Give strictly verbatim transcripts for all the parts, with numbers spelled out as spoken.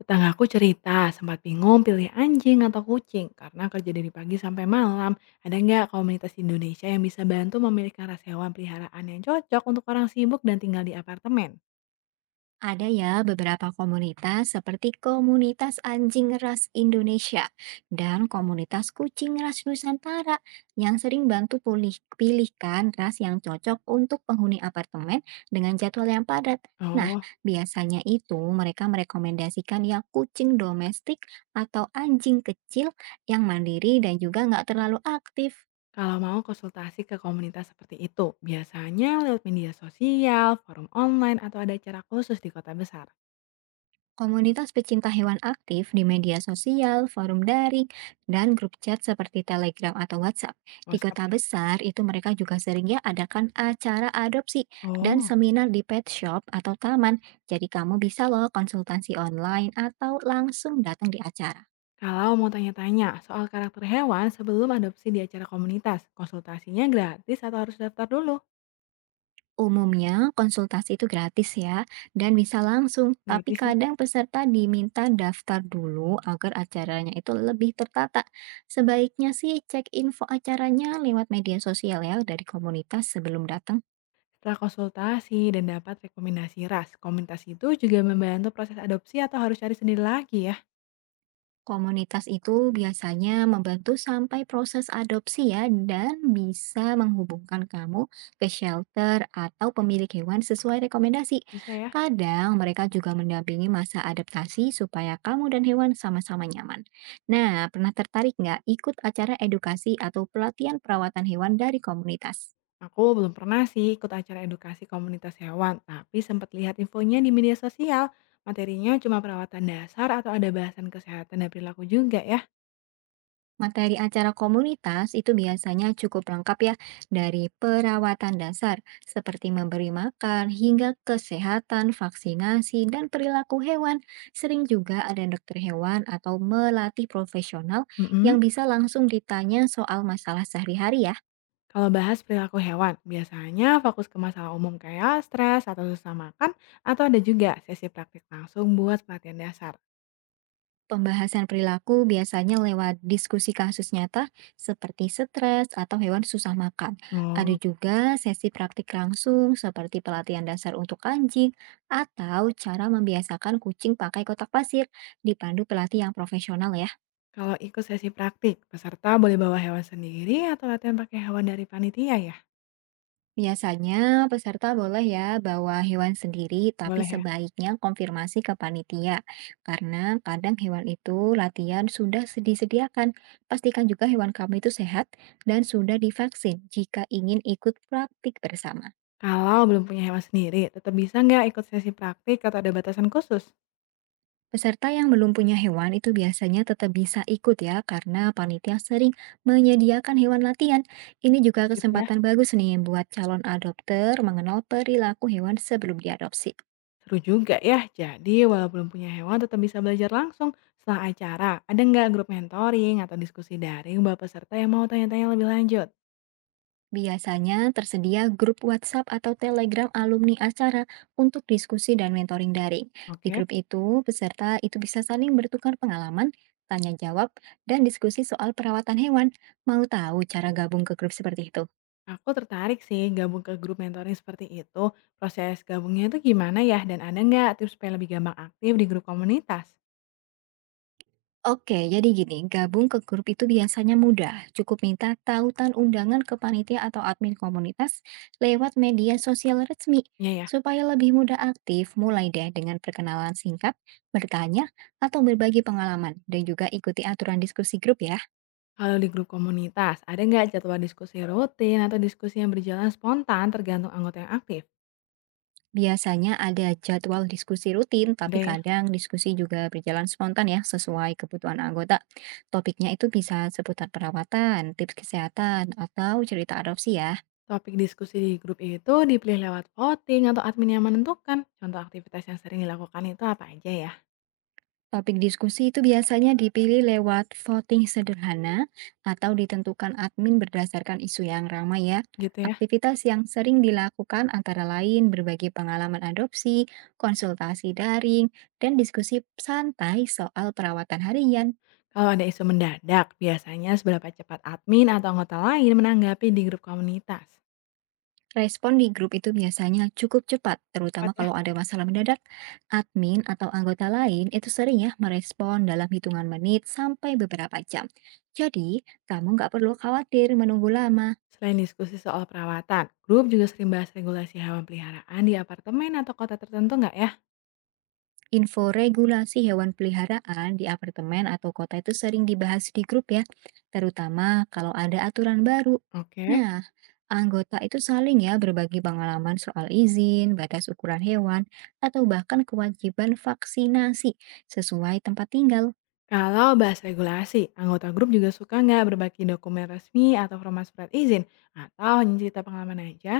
Tetanggaku cerita, sempat bingung pilih anjing atau kucing karena kerja dari pagi sampai malam. Ada nggak komunitas Indonesia yang bisa bantu memilihkan ras hewan peliharaan yang cocok untuk orang sibuk dan tinggal di apartemen? Ada ya beberapa komunitas seperti komunitas anjing ras Indonesia dan komunitas kucing ras Nusantara yang sering bantu pulih, pilihkan ras yang cocok untuk penghuni apartemen dengan jadwal yang padat. Nah, Oh, biasanya itu mereka merekomendasikan yang kucing domestik atau anjing kecil yang mandiri dan juga nggak terlalu aktif. kalau mau konsultasi ke komunitas seperti itu, biasanya lewat media sosial, forum online, atau ada acara khusus di kota besar. Komunitas pecinta hewan aktif di media sosial, forum daring, dan grup chat seperti Telegram atau WhatsApp. Di WhatsApp kota ya? besar itu mereka juga seringnya adakan acara adopsi dan Oh, seminar di pet shop atau taman. Jadi kamu bisa loh konsultasi online atau langsung datang di acara. kalau mau tanya-tanya soal karakter hewan sebelum adopsi di acara komunitas, konsultasinya gratis atau harus daftar dulu? Umumnya, konsultasi itu gratis ya, dan bisa langsung, tapi Gratis ya? kadang peserta diminta daftar dulu agar acaranya itu lebih tertata. Sebaiknya sih cek info acaranya lewat media sosial ya dari komunitas sebelum datang. Setelah konsultasi dan dapat rekomendasi ras, komunitas itu juga membantu proses adopsi atau harus cari sendiri lagi ya? Komunitas itu biasanya membantu sampai proses adopsi ya dan bisa menghubungkan kamu ke shelter atau pemilik hewan sesuai rekomendasi. Bisa ya? Kadang mereka juga mendampingi masa adaptasi supaya kamu dan hewan sama-sama nyaman. Nah, pernah tertarik nggak ikut acara edukasi atau pelatihan perawatan hewan dari komunitas? Aku belum pernah sih ikut acara edukasi komunitas hewan, tapi sempat lihat infonya di media sosial. Materinya cuma perawatan dasar atau ada bahasan kesehatan dan perilaku juga ya? Materi acara komunitas itu biasanya cukup lengkap ya, dari perawatan dasar seperti memberi makan hingga kesehatan, vaksinasi, dan perilaku hewan. Sering juga ada dokter hewan atau melatih profesional Mm-mm. yang bisa langsung ditanya soal masalah sehari-hari ya. Kalau bahas perilaku hewan, biasanya fokus ke masalah umum kayak stres atau susah makan, atau ada juga sesi praktik langsung buat pelatihan dasar. Pembahasan perilaku biasanya lewat diskusi kasus nyata seperti stres atau hewan susah makan. Oh, Ada juga sesi praktik langsung seperti pelatihan dasar untuk anjing atau cara membiasakan kucing pakai kotak pasir dipandu pelatih yang profesional ya. kalau ikut sesi praktik, peserta boleh bawa hewan sendiri atau latihan pakai hewan dari panitia ya? Biasanya peserta boleh ya bawa hewan sendiri, tapi Boleh ya? sebaiknya konfirmasi ke panitia karena kadang hewan itu latihan sudah disediakan. Pastikan juga hewan kamu itu sehat dan sudah divaksin jika ingin ikut praktik bersama. Kalau belum punya hewan sendiri, tetap bisa nggak ikut sesi praktik atau ada batasan khusus? Peserta yang belum punya hewan itu biasanya tetap bisa ikut ya karena panitia sering menyediakan hewan latihan. Ini juga Gitu ya. kesempatan bagus nih buat calon adopter mengenal perilaku hewan sebelum diadopsi. Seru juga ya, jadi walau belum punya hewan tetap bisa belajar langsung. Setelah acara, ada nggak grup mentoring atau diskusi daring buat peserta yang mau tanya-tanya lebih lanjut? Biasanya tersedia grup WhatsApp atau Telegram alumni acara untuk diskusi dan mentoring daring. Di Oke. grup itu, peserta itu bisa saling bertukar pengalaman, tanya jawab, dan diskusi soal perawatan hewan. Mau tahu cara gabung ke grup seperti itu? Aku tertarik sih gabung ke grup mentoring seperti itu. Proses gabungnya itu gimana ya? Dan ada nggak tips supaya lebih gampang aktif di grup komunitas? Oke, jadi gini, gabung ke grup itu biasanya mudah. Cukup minta tautan undangan ke panitia atau admin komunitas lewat media sosial resmi. Iya ya, Supaya lebih mudah aktif, mulai deh dengan perkenalan singkat, bertanya, atau berbagi pengalaman, dan juga ikuti aturan diskusi grup ya. kalau di grup komunitas, ada nggak jadwal diskusi rutin atau diskusi yang berjalan spontan tergantung anggota yang aktif? Biasanya ada jadwal diskusi rutin, Ada tapi ya. kadang diskusi juga berjalan spontan ya, sesuai kebutuhan anggota. Topiknya itu bisa seputar perawatan, tips kesehatan, atau cerita adopsi ya. Topik diskusi di grup itu dipilih lewat voting atau admin yang menentukan. Contoh aktivitas yang sering dilakukan itu apa aja ya? Topik diskusi itu biasanya dipilih lewat voting sederhana atau ditentukan admin berdasarkan isu yang ramai ya. Gitu ya. Aktivitas yang sering dilakukan antara lain berbagi pengalaman adopsi, konsultasi daring, dan diskusi santai soal perawatan harian. Kalau ada isu mendadak, biasanya seberapa cepat admin atau anggota lain menanggapi di grup komunitas? Respon di grup itu biasanya cukup cepat, terutama Cepat ya. kalau ada masalah mendadak. Admin atau anggota lain itu sering ya merespon dalam hitungan menit sampai beberapa jam. Jadi, kamu nggak perlu khawatir menunggu lama. Selain diskusi soal perawatan, grup juga sering bahas regulasi hewan peliharaan di apartemen atau kota tertentu nggak ya? Info regulasi hewan peliharaan di apartemen atau kota itu sering dibahas di grup ya, terutama kalau ada aturan baru. Oke. Nah, anggota itu saling ya berbagi pengalaman soal izin, batas ukuran hewan, atau bahkan kewajiban vaksinasi sesuai tempat tinggal. Kalau bahas regulasi, anggota grup juga suka nggak berbagi dokumen resmi atau format surat izin? Atau hanya cerita pengalaman aja?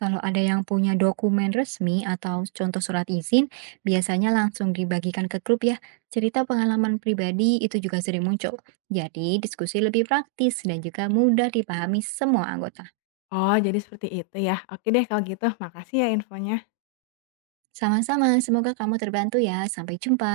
Kalau ada yang punya dokumen resmi atau contoh surat izin, biasanya langsung dibagikan ke grup ya. Cerita pengalaman pribadi itu juga sering muncul. Jadi, diskusi lebih praktis dan juga mudah dipahami semua anggota. Oh, jadi seperti itu ya. Oke deh kalau gitu, makasih ya infonya. Sama-sama, semoga kamu terbantu ya. Sampai jumpa.